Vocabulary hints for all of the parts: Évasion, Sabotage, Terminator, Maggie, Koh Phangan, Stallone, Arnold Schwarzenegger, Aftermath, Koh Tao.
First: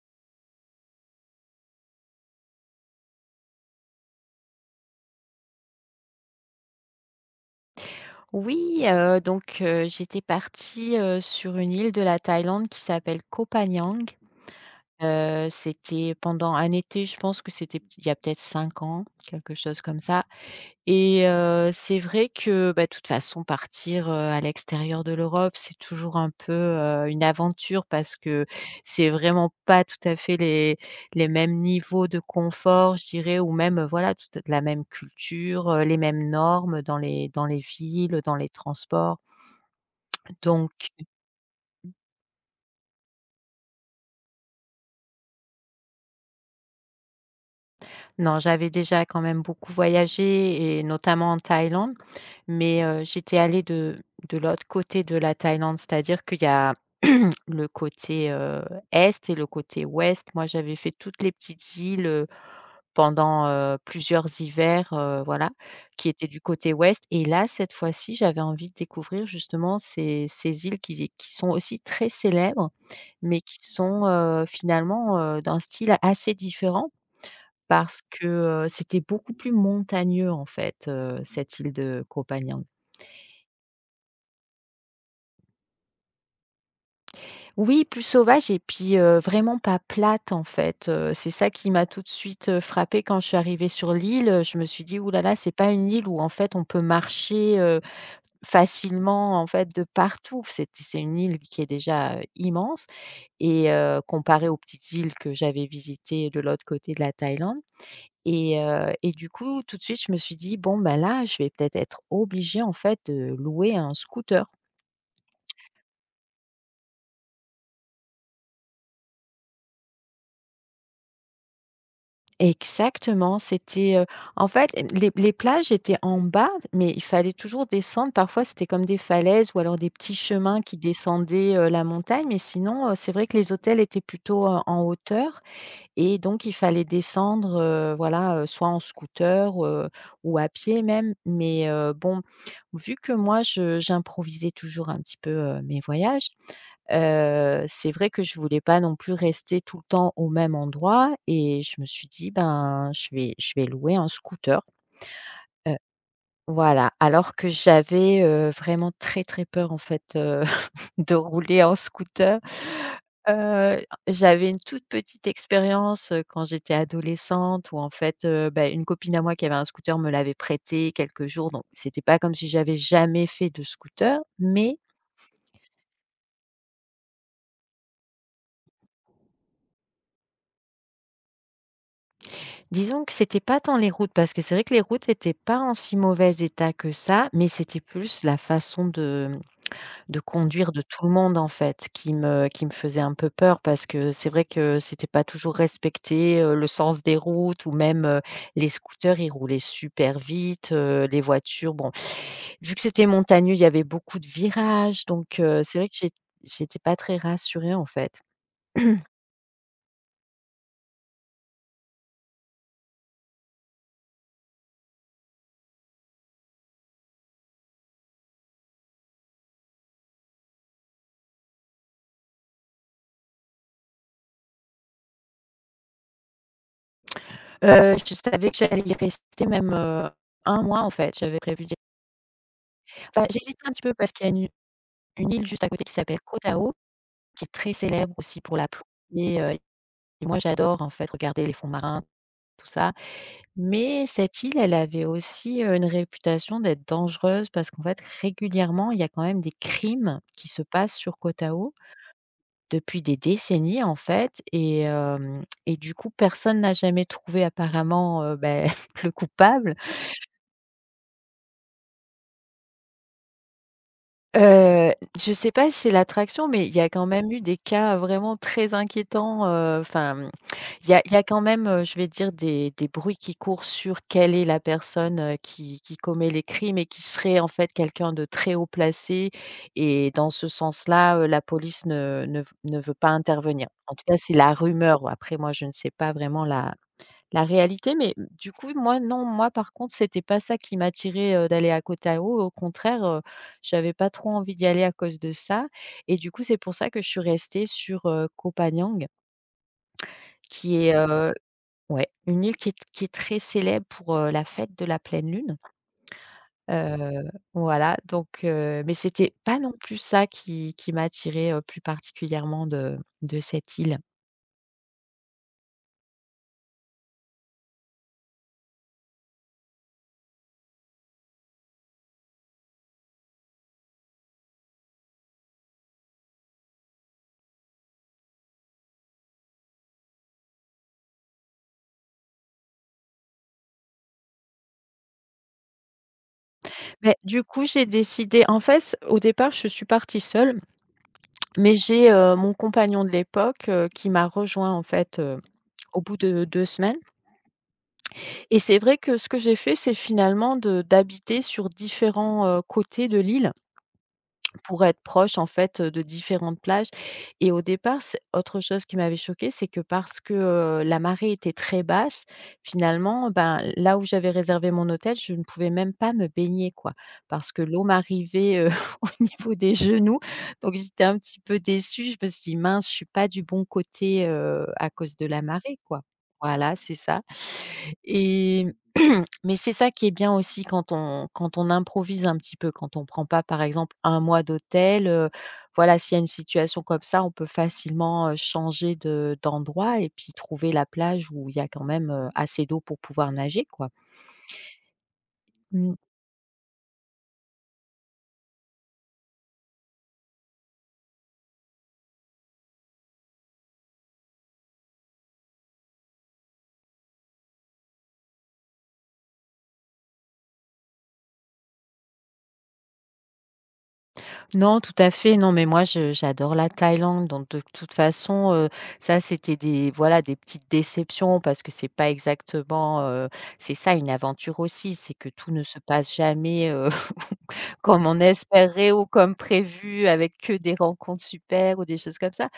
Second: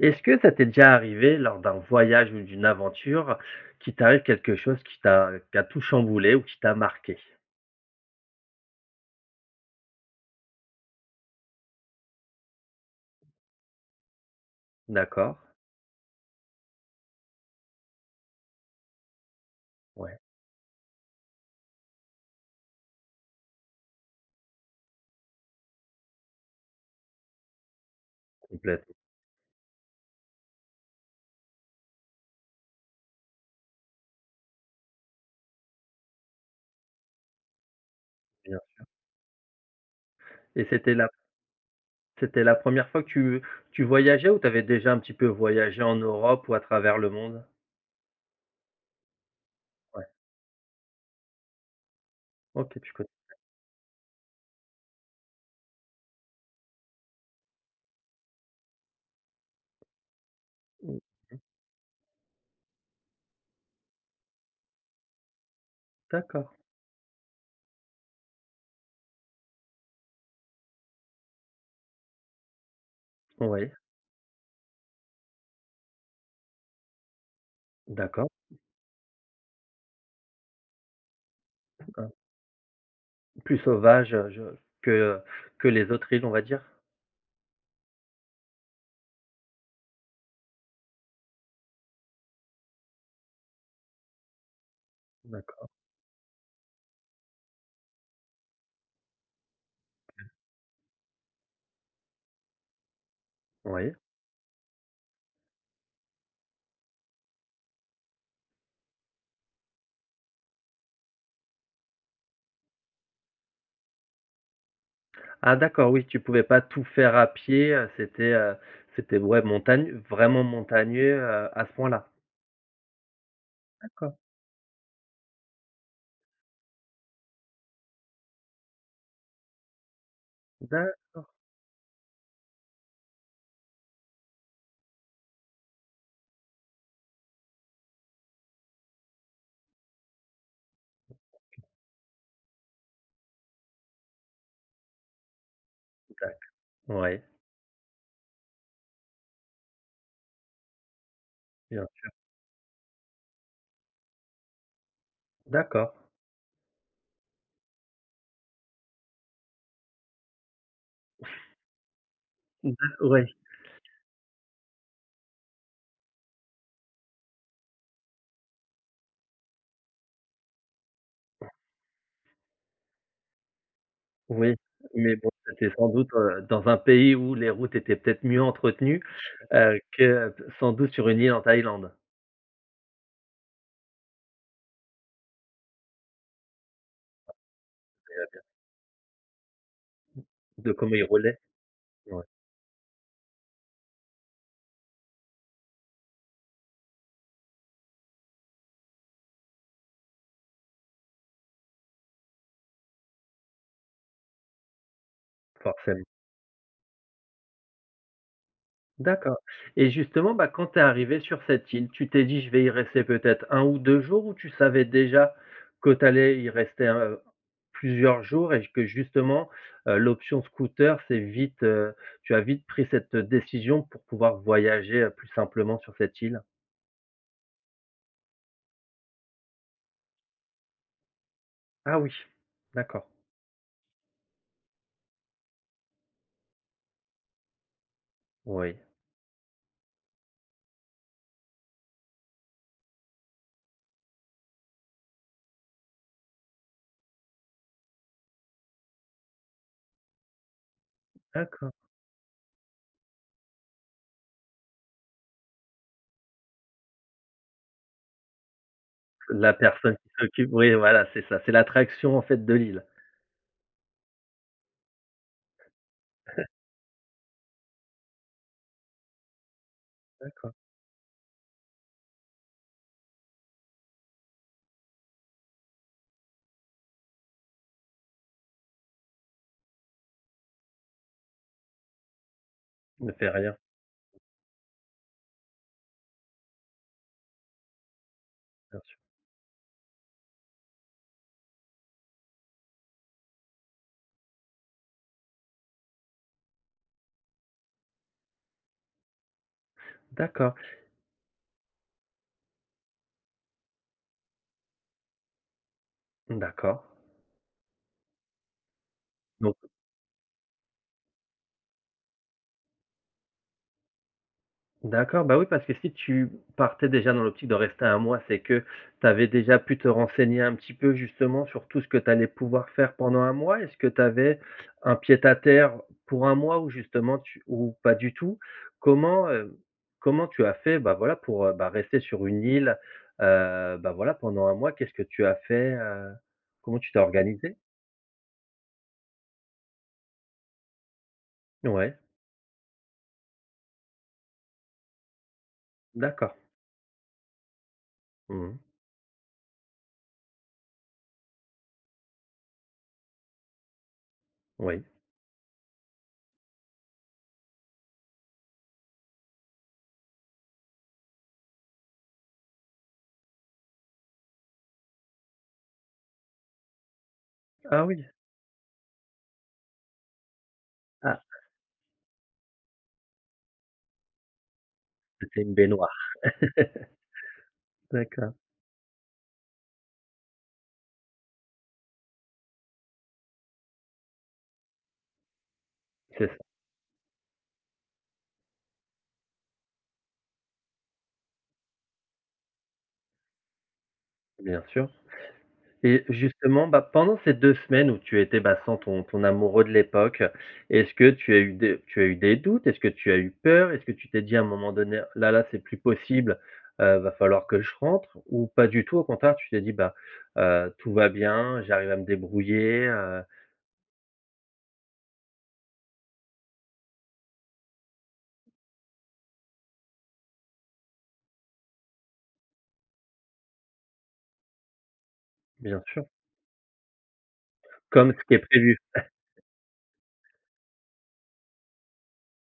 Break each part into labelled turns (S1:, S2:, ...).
S1: Est-ce que ça t'est déjà arrivé lors d'un voyage ou d'une aventure, qu'il t'arrive quelque chose qui a tout chamboulé ou qui t'a marqué?
S2: Oui, donc j'étais partie, sur une île de la Thaïlande qui s'appelle Koh Phangan.
S1: D'accord.
S2: C'était pendant un été, je pense que c'était il y a peut-être 5 ans, quelque chose comme
S1: Ouais.
S2: ça, et c'est vrai que, bah, de toute façon partir, à l'extérieur de l'Europe, c'est toujours un peu, une aventure parce que
S1: Complètement.
S2: c'est vraiment pas tout à fait les mêmes niveaux de confort, je dirais, ou même, voilà, toute la même culture, les mêmes normes dans les villes, dans les
S1: Bien.
S2: transports.
S1: Et
S2: Donc
S1: c'était la première fois que tu voyageais, ou t'avais déjà un petit peu voyagé en Europe ou à travers le monde?
S2: non, j'avais déjà quand même beaucoup
S1: Ouais.
S2: voyagé et notamment en Thaïlande,
S1: OK,
S2: mais
S1: tu connais.
S2: j'étais allée de l'autre côté de la Thaïlande, c'est-à-dire qu'il y a le côté, est, et le côté ouest. Moi, j'avais fait
S1: Mmh,
S2: toutes les petites îles, pendant, plusieurs hivers, voilà, qui étaient du
S1: d'accord.
S2: côté ouest, et là, cette fois-ci, j'avais envie de découvrir justement ces îles qui sont aussi très célèbres, mais qui
S1: Oui,
S2: sont, finalement, d'un style assez différent. Parce
S1: d'accord,
S2: que, c'était beaucoup plus montagneux en fait, cette île de
S1: hein.
S2: Koh Phangan.
S1: Plus sauvage, je que que les autres îles, on va dire?
S2: Oui, plus sauvage, et puis, vraiment pas plate en fait, c'est ça qui m'a tout de suite, frappée quand je suis arrivée sur l'île, je me suis dit: «Ouh là là, c'est
S1: D'accord,
S2: pas une île où en fait on peut marcher, facilement en fait de partout». C'est une île qui est déjà, immense et,
S1: oui.
S2: comparée aux petites îles que j'avais visitées de l'autre côté de la Thaïlande. Et du coup, tout de suite, je me suis dit: «Bon, ben là, je vais peut-être être obligée, en fait, de louer un scooter».
S1: Ah d'accord, oui, tu pouvais pas tout faire à pied, c'était ouais, montagne vraiment montagneux, à ce point-là?
S2: Exactement, c'était,
S1: D'accord.
S2: en fait, les plages étaient en bas, mais il fallait toujours descendre. Parfois, c'était comme des falaises ou alors des petits chemins qui
S1: D'accord.
S2: descendaient, la montagne, mais sinon, c'est vrai que les hôtels étaient plutôt, en hauteur. Et donc il fallait descendre, voilà, soit en scooter, ou à pied même. Mais, bon, vu que moi je j'improvisais toujours un petit peu, mes voyages,
S1: D'accord, ouais.
S2: c'est vrai que je voulais pas non plus rester tout le temps au même endroit, et je
S1: Bien
S2: me
S1: sûr.
S2: suis dit: «Ben, je vais louer un scooter». Heu,
S1: D'accord.
S2: voilà, alors que j'avais, vraiment très, très peur en fait, de rouler en scooter.
S1: Oui,
S2: J'avais une toute petite expérience, quand j'étais adolescente, où en fait, bah, une copine à moi qui avait un scooter me l'avait prêté quelques jours, donc c'était pas comme si j'avais jamais fait de scooter,
S1: oui,
S2: mais
S1: mais bon, c'était sans doute, dans un pays où les routes étaient peut-être mieux entretenues, que sans doute sur une île en Thaïlande,
S2: disons que c'était pas tant les routes parce que c'est vrai que les routes étaient pas en si mauvais état que ça, mais c'était plus la
S1: et
S2: façon de
S1: de
S2: conduire de
S1: comment ils
S2: tout le monde
S1: roulaient.
S2: en fait,
S1: Ouais,
S2: qui me faisait un peu peur parce que c'est vrai que c'était pas toujours respecté, le sens des routes, ou même, les scooters, ils roulaient super vite, les voitures, bon, vu que c'était montagneux, il y avait beaucoup de virages, donc c'est vrai que
S1: forcément.
S2: j'étais pas très rassurée en fait.
S1: D'accord, et justement, bah, quand tu es arrivée sur cette île, tu t'es dit: «Je vais y rester peut-être un ou 2 jours», ou tu savais déjà que tu allais y rester, plusieurs jours et que justement, l'option scooter, c'est vite, tu as vite pris cette décision pour pouvoir voyager, plus simplement sur cette île?
S2: Je savais que j'allais y rester même, 1 mois en fait, j'avais prévu d'y
S1: Ah oui, d'accord.
S2: enfin, j'hésitais un petit peu parce qu'il y a une île juste à côté qui s'appelle Koh, qui est très célèbre aussi pour la
S1: Oui,
S2: plongée, Et moi, j'adore, en fait, regarder les fonds marins, tout ça. Mais cette île, elle avait aussi, une réputation d'être dangereuse parce qu'en fait, régulièrement, il y a quand même des crimes qui se passent sur Koh
S1: d'accord.
S2: depuis des décennies, en fait, et du coup, personne n'a jamais trouvé apparemment, beh, le
S1: La
S2: coupable.
S1: personne qui s'occupe, oui, voilà, c'est ça, c'est l'attraction en fait de l'île.
S2: Heu, je sais pas si c'est l'attraction, mais il y a quand même eu des cas vraiment très inquiétants, enfin.
S1: D'accord.
S2: Il y a quand même, je vais dire des bruits qui courent sur quelle est la personne, qui commet les crimes et qui serait en fait quelqu'un de très haut placé, et dans ce sens-là, la police ne veut pas
S1: Ne fait rien.
S2: intervenir. En tout cas, c'est la rumeur. Après moi, je ne sais pas vraiment la réalité, mais du coup,
S1: Bien sûr.
S2: moi non, moi par contre, c'était pas ça qui m'attirait, d'aller à Kotao. Au contraire, j'avais pas trop envie d'y aller à cause de ça, et du coup, c'est pour ça que je suis restée sur, Koh Phangan,
S1: D'accord.
S2: qui est, ouais, une île qui est très célèbre pour, la fête de la pleine lune.
S1: D'accord.
S2: Heu, voilà donc mais c'était
S1: Donc
S2: pas non plus ça qui m'attirait, plus particulièrement de cette île.
S1: d'accord, bah, oui, parce que si tu partais déjà dans l'optique de rester un mois, c'est que tu avais déjà pu te renseigner un petit peu justement sur tout ce que tu allais pouvoir faire pendant un mois? Est-ce que tu avais un pied-à-terre pour un mois, ou justement tu, ou pas du tout? Comment, comment tu as fait, bah, voilà pour, bah, rester sur une île, bah, voilà pendant un mois? Qu'est-ce que tu as fait, Comment tu t'es
S2: Mais du
S1: organisé?
S2: coup, j'ai décidé en fait, au départ, je suis partie seule, mais
S1: Ouais,
S2: j'ai, mon compagnon de l'époque, qui m'a rejoint en fait, au bout
S1: d'accord.
S2: de 2 semaines.
S1: Mmh.
S2: Et c'est vrai que ce que j'ai fait, c'est finalement de d'habiter sur différents, côtés de l'île
S1: Oui.
S2: pour être proche, en fait, de différentes plages. Et au départ, c'est autre chose qui m'avait choquée, c'est que parce que, la marée était très basse, finalement, ben, là où j'avais réservé mon hôtel, je ne pouvais même pas me baigner, quoi, parce que
S1: Ah
S2: l'eau
S1: oui.
S2: m'arrivait, au niveau des genoux, donc j'étais un
S1: Ah,
S2: petit peu déçue. Je me suis dit: «Mince, je suis pas du bon côté, à cause de
S1: c'était
S2: la
S1: une
S2: marée, quoi».
S1: baignoire.
S2: Voilà, c'est ça.
S1: D'accord.
S2: Et mais c'est ça qui est bien aussi quand on quand on improvise un petit peu, quand on prend pas, par exemple, un mois d'hôtel, voilà, s'il y a
S1: C'est
S2: une
S1: ça,
S2: situation comme ça, on peut facilement, changer de d'endroit et puis trouver la plage où il y a quand même, assez d'eau pour pouvoir nager, quoi.
S1: bien sûr.
S2: Mmh.
S1: Et justement, bah, pendant ces 2 semaines où tu étais, bah, sans ton ton amoureux de l'époque, est-ce que tu as eu des, tu as eu des doutes? Est-ce que tu as eu peur? Est-ce que tu t'es dit à un moment donné: «Là, là, c'est plus possible, va falloir que je rentre», ou pas du tout? Au contraire, tu t'es dit: «Bah, tout va bien, j'arrive à me débrouiller,»
S2: Non, tout à fait, non, mais moi, je j'adore la Thaïlande, donc de toute façon, ça, c'était des, voilà, des petites déceptions parce que c'est pas exactement, c'est ça une aventure aussi, c'est que tout ne se
S1: bien sûr.
S2: passe jamais, comme
S1: Comme ce
S2: on
S1: qui est prévu.
S2: espérait ou comme prévu avec que des rencontres super ou des choses comme ça.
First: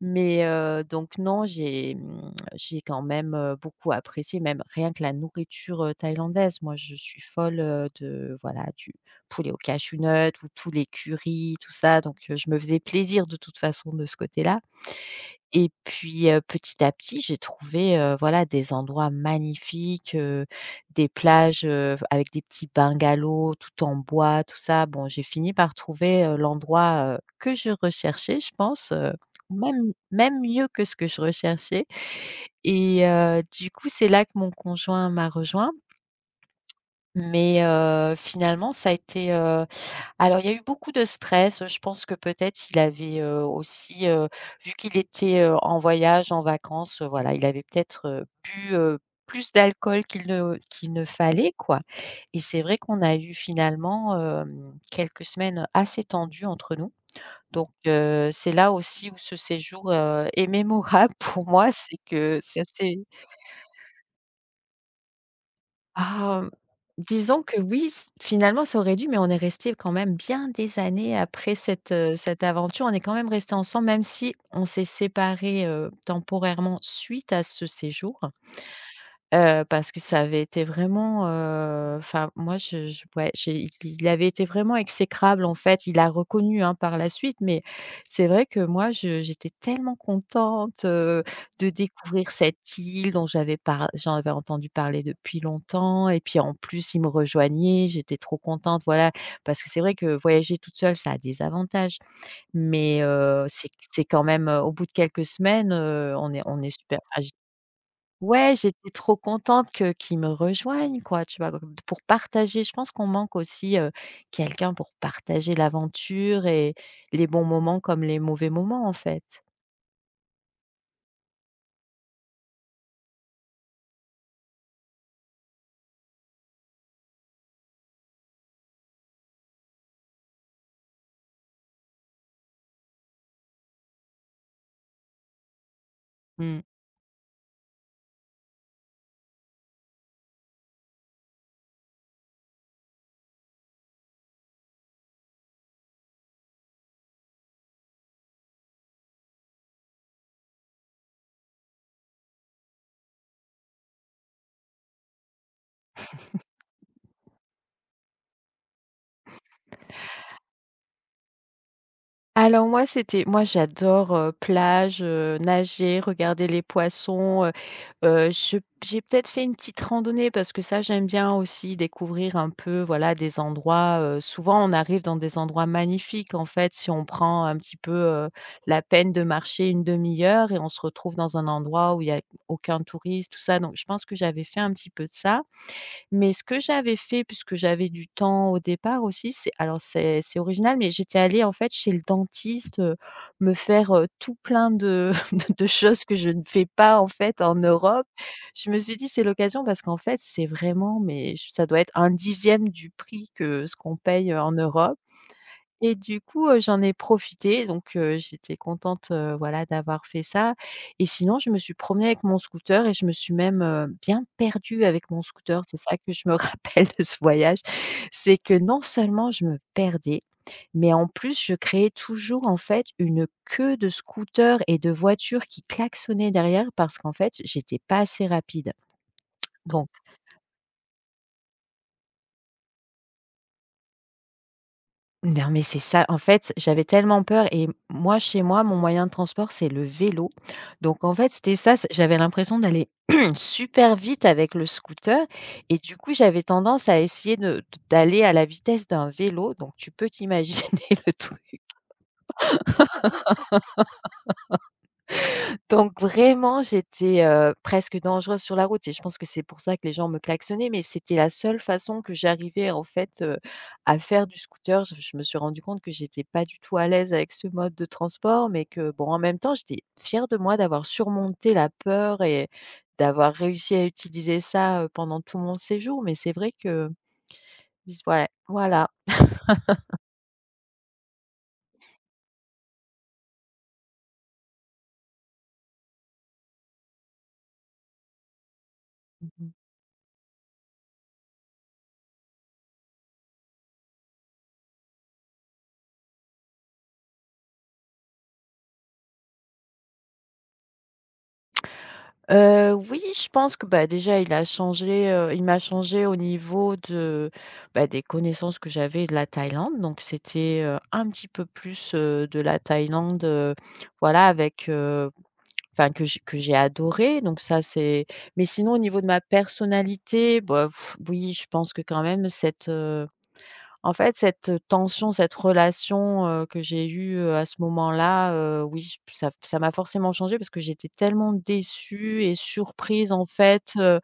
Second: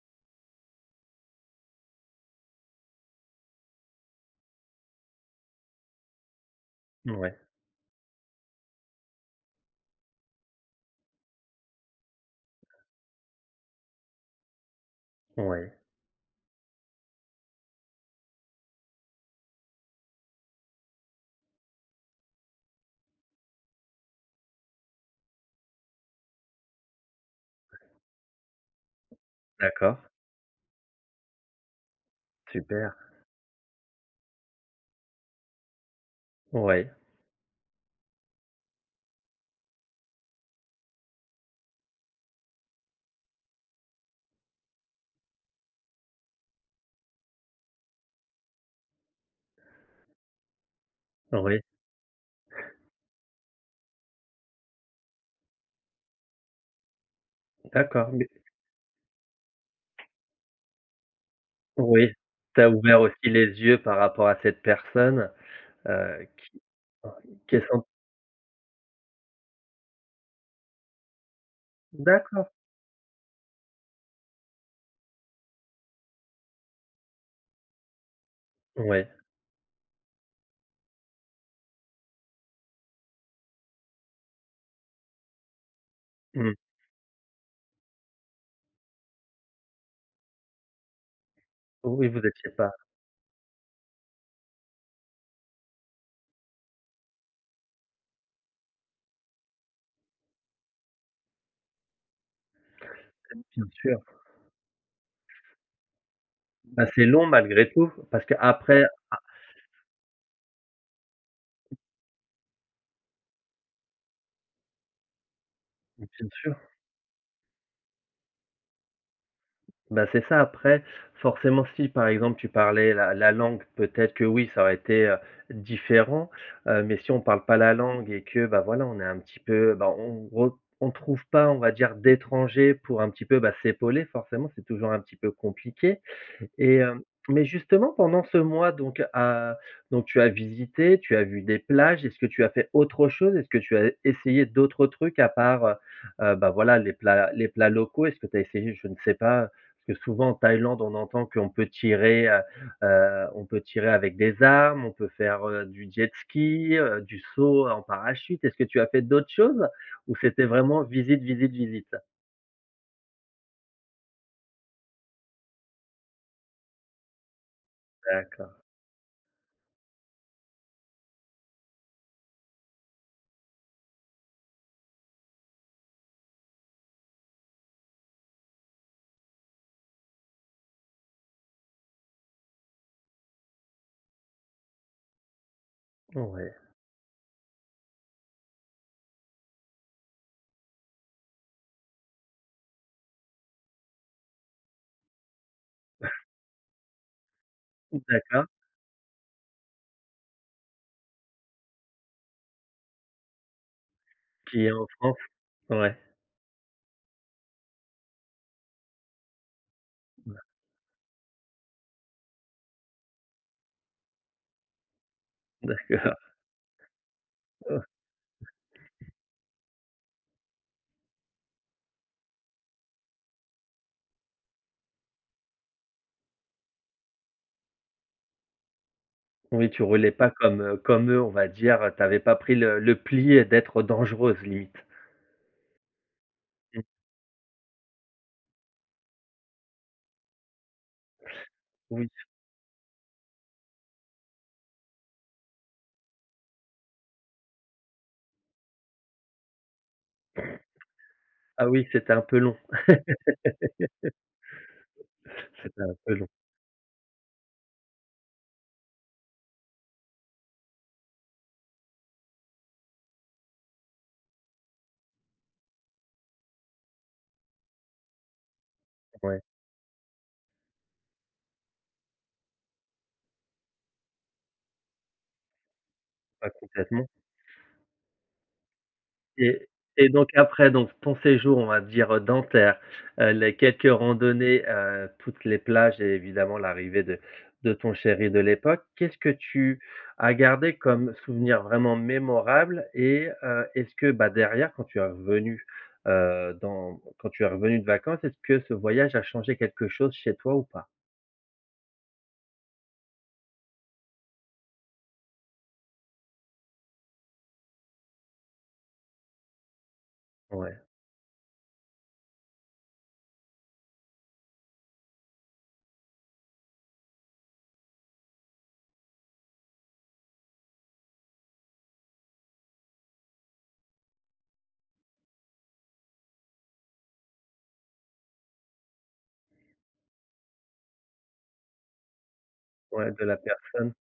S2: Mais donc non, j'ai, mmh, j'ai quand même, beaucoup apprécié, même rien que la nourriture, thaïlandaise. Moi, je suis
S1: Ouais,
S2: folle, de voilà, du poulet au cashew nut ou poulet curry, tout ça, donc je me faisais plaisir de toute façon de ce côté-là. Et
S1: ouais,
S2: puis, petit à petit, j'ai trouvé, voilà, des endroits magnifiques, des plages, avec des petits bungalows tout en bois, tout ça. Bon, j'ai fini par trouver, l'endroit, que je recherchais, je pense, même
S1: d'accord,
S2: mieux que ce que je recherchais,
S1: super.
S2: et du coup, c'est là que mon conjoint m'a rejoint,
S1: Oui,
S2: mais finalement, ça a été, alors, il y a eu beaucoup de stress, je pense que peut-être il avait, aussi, vu qu'il était, en voyage, en vacances, voilà, il avait peut-être, bu, plus d'alcool qu'il ne fallait,
S1: oui,
S2: quoi, et c'est vrai qu'on a eu finalement, hem, quelques semaines assez tendues entre nous. Donc,
S1: d'accord, mais
S2: c'est là aussi où ce séjour, est mémorable pour moi, c'est
S1: oui,
S2: que
S1: tu
S2: c'est
S1: as
S2: assez.
S1: ouvert aussi les yeux par rapport à cette personne, heu,
S2: Ah,
S1: qui
S2: disons
S1: qui
S2: que
S1: est sans...
S2: oui, s finalement ça aurait dû, mais on est resté quand même bien des années après cette, cette
S1: D'accord,
S2: aventure. On est quand même resté ensemble, même si on s'est séparés, temporairement suite à ce séjour.
S1: ouais,
S2: Parce que ça avait été vraiment, enfin moi je ouais, j'ai il avait été vraiment exécrable en fait. Il a
S1: mmh.
S2: reconnu, hein, par la suite, mais c'est vrai que moi je j'étais tellement contente, de
S1: Oui, vous
S2: découvrir
S1: étiez pas...
S2: cette île dont j'en avais entendu parler depuis longtemps et puis en plus il me rejoignait, j'étais trop contente, voilà. Parce que c'est vrai que voyager toute seule ça a des avantages, mais
S1: Bien
S2: c'est q
S1: sûr.
S2: c'est quand même, au bout de quelques semaines, on est
S1: Bah,
S2: super
S1: c'est
S2: enfin.
S1: long malgré tout parce
S2: Ouais,
S1: qu'après.
S2: j'étais trop contente que qu'ils me rejoignent quoi, tu vois? Comme pour partager, je pense qu'on manque aussi, quelqu'un pour partager
S1: Bien
S2: l'aventure
S1: sûr.
S2: et les bons moments comme les mauvais moments, en fait.
S1: Bah, c'est ça, après, forcément, si par exemple tu parlais la langue, peut-être que oui, ça aurait été, différent, mais si on parle pas la langue et que, bah, voilà, on est un petit peu, bah, on re on trouve pas, on va dire, d'étrangers pour un petit peu, bah, s'épauler, forcément, c'est toujours un petit peu compliqué.
S2: Mmh.
S1: Et hem, mais justement pendant ce mois, donc à donc tu as visité, tu as vu des plages, est-ce que tu as fait autre chose? Est-ce que tu as essayé d'autres trucs à part, bah, voilà, les plats locaux? Est-ce que tu as essayé, je ne sais pas, parce que souvent en Thaïlande on entend qu'on peut tirer, on peut tirer avec des armes, on peut faire, du jet ski, du saut en parachute. Est-ce que tu as fait d'autres choses, ou c'était vraiment visite, visite, visite?
S2: Alors moi, c'était moi j'adore, plage, nager, regarder les poissons.
S1: D'accord,
S2: Je J'ai peut-être fait une petite randonnée parce que ça j'aime bien aussi découvrir un peu, voilà, des endroits. Souvent on arrive dans des endroits magnifiques en fait si on prend un petit peu, la peine de marcher une demi heure et on se retrouve dans un endroit où il y a aucun touriste tout ça, donc je pense que j'avais fait un petit peu de ça. Mais ce
S1: ouais,
S2: que j'avais fait, puisque j'avais du temps au départ aussi, c'est, alors c'est, original, mais j'étais allée en fait chez le dentiste, me faire, tout plein de de choses que je ne fais pas en fait en Europe.
S1: d'accord.
S2: Je me suis dit: «C'est l'occasion», parce qu'en fait, c'est vraiment, mais j ça doit être un dixième du prix que ce qu'on paye, en
S1: Qui est en
S2: Europe.
S1: France? Ouais.
S2: Et du coup, j'en ai profité, donc j'étais contente, voilà, d'avoir fait ça. Et sinon je me suis promenée avec mon scooter et je me suis même, bien perdue avec mon scooter. C'est ça que je me rappelle de ce voyage, c'est que non seulement je me perdais, mais en plus je créais toujours, en fait, une queue de scooters et de voitures qui klaxonnaient derrière, parce qu'en fait, j'étais pas assez rapide.
S1: Oui, tu
S2: Donc
S1: roulais pas comme, comme eux, on va dire, tu avais pas pris le pli d'être dangereuse limite.
S2: Non, mais c'est ça. En fait,
S1: Mmh,
S2: j'avais tellement peur et moi, chez moi, mon moyen de transport, c'est le vélo. Donc, en fait, c'était ça.
S1: oui.
S2: J'avais l'impression d'aller super vite avec le scooter. Et du coup, j'avais tendance à essayer d'aller à la vitesse d'un vélo. Donc, tu peux t'imaginer le…
S1: Ah oui, c'était un peu long, c'était un
S2: Donc
S1: peu long,
S2: vraiment, j'étais, presque dangereuse sur la route, et je pense que c'est pour ça que les gens me klaxonnaient, mais c'était la seule façon que j'arrivais, en fait, à faire du scooter. Je me suis rendu compte que j'étais pas du tout à l'aise avec ce mode de transport, mais que, bon, en même
S1: ouais.
S2: temps, j'étais fière de moi d'avoir surmonté la peur et d'avoir réussi à utiliser ça, pendant tout mon séjour. Mais c'est
S1: Ah
S2: vrai que,
S1: complètement.
S2: j ouais, voilà.
S1: Et et donc après, donc ton séjour, on va dire, dentaire, les quelques randonnées, toutes les plages et évidemment l'arrivée de ton chéri de l'époque. Qu'est-ce que tu as gardé comme souvenir vraiment mémorable, et est-ce que, bah, derrière quand tu es revenu, dans quand tu es revenu de vacances, est-ce que ce voyage a changé quelque chose chez toi ou pas?
S2: Oui, je pense que, bah, déjà il a changé, il m'a changé au niveau de, bah, des connaissances que j'avais de la Thaïlande. Donc c'était,
S1: Ouais,
S2: un petit peu plus, de la Thaïlande, voilà, avec, enfin que j'ai adoré, donc ça c'est… Mais sinon au niveau de ma personnalité, bah, pff, oui je pense que quand même cette, en fait, cette tension, cette relation, que j'ai eue, à ce moment-là, oui, j ça m'a forcément changée, parce que j'étais tellement déçue et
S1: ouais,
S2: surprise,
S1: de
S2: en
S1: la
S2: fait,
S1: personne.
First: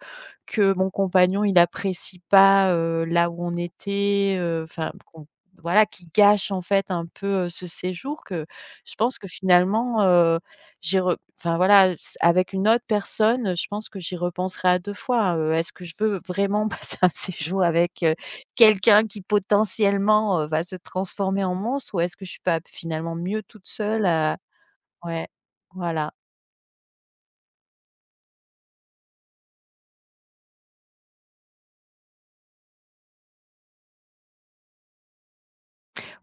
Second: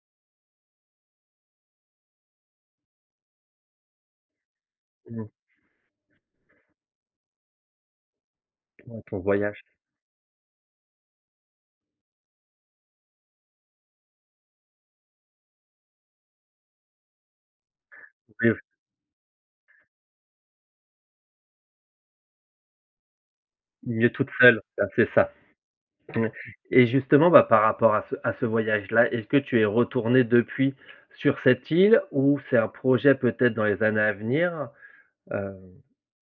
S2: que mon compagnon, il apprécie pas, là où on était, enfin qu'on…
S1: Mmh,
S2: voilà, qui gâche, en fait, un peu, ce séjour. Que je
S1: ouais, ton
S2: pense que
S1: voyage.
S2: finalement, j'y re enfin voilà, s avec une autre personne, je pense que j'y repenserai à 2 fois, hein. Est-ce que je veux vraiment passer un séjour avec
S1: Mieux
S2: quelqu'un qui potentiellement, va se transformer en monstre, ou est-ce que je suis pas finalement mieux toute seule
S1: mieux toute
S2: à…
S1: seule, bah, c'est
S2: ouais,
S1: ça.
S2: voilà.
S1: Mmh, et justement, bah, par rapport à ce voyage-là, est-ce que tu es retourné depuis sur cette île, ou c'est un projet peut-être dans les années à venir? Heu,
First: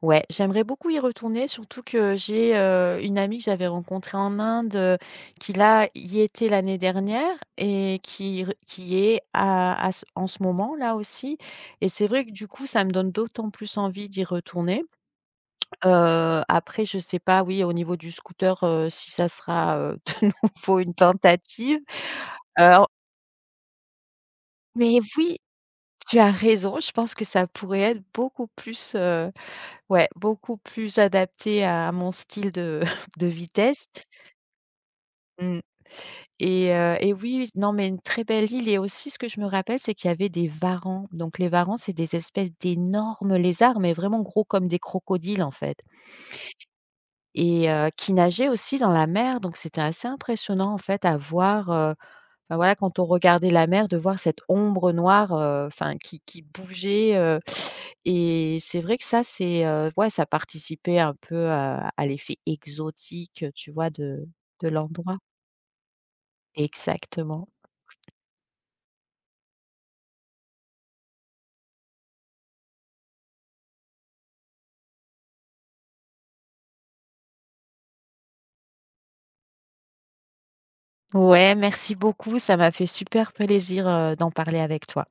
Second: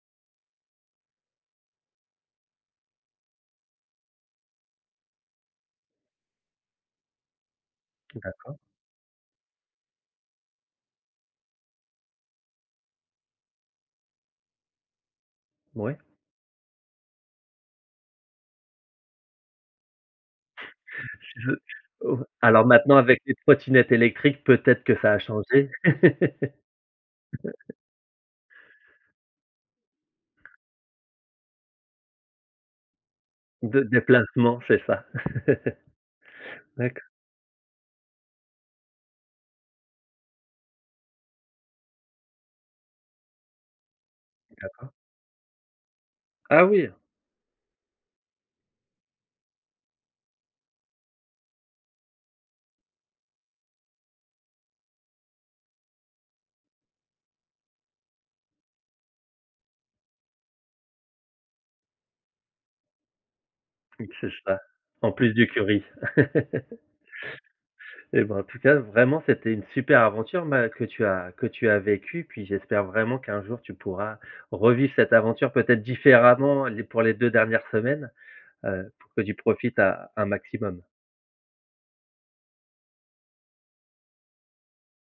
S2: Ouais, j'aimerais beaucoup y retourner, surtout que j'ai, une amie que j'avais rencontrée en Inde, qui là, y était l'année dernière et qui est à ce en ce moment là aussi, et c'est vrai que du coup, ça me donne d'autant plus envie d'y retourner.
S1: ouais,
S2: Après je sais pas, oui, au niveau du scooter, si ça sera, de nouveau une
S1: je
S2: tentative.
S1: oh, alors
S2: Heu
S1: maintenant avec les trottinettes électriques, peut-être que
S2: Mais
S1: ça a
S2: oui,
S1: changé.
S2: tu as raison, je pense que ça pourrait être beaucoup plus, ouais, beaucoup plus adapté à mon style de de
S1: De
S2: vitesse.
S1: déplacement, c'est ça.
S2: Mmh. Et
S1: D'accord.
S2: et oui, oui, non, mais une très belle île. Et aussi ce que je me rappelle, c'est qu'il y avait des varans. Donc les varans, c'est des espèces d'énormes lézards, mais vraiment gros comme des crocodiles, en fait,
S1: Ah oui,
S2: qui nageaient aussi dans la mer. Donc c'était assez impressionnant, en fait, à voir. Enfin, voilà, quand on regardait la mer, de voir cette ombre noire, enfin qui bougeait, heu… et c'est vrai que ça, c'est, ouais, ça participait un peu à l'effet exotique, tu vois,
S1: c'est ça,
S2: de
S1: en
S2: l'endroit.
S1: plus du curry.
S2: Exactement.
S1: Eh ben, en tout cas, vraiment, c'était une super aventure ma que tu as vécue, puis j'espère vraiment qu'un jour tu pourras revivre cette aventure peut-être différemment les pour les 2 dernières semaines, pour que tu profites à un maximum.
S2: Ouais, merci beaucoup, ça m'a fait super plaisir, d'en parler avec toi.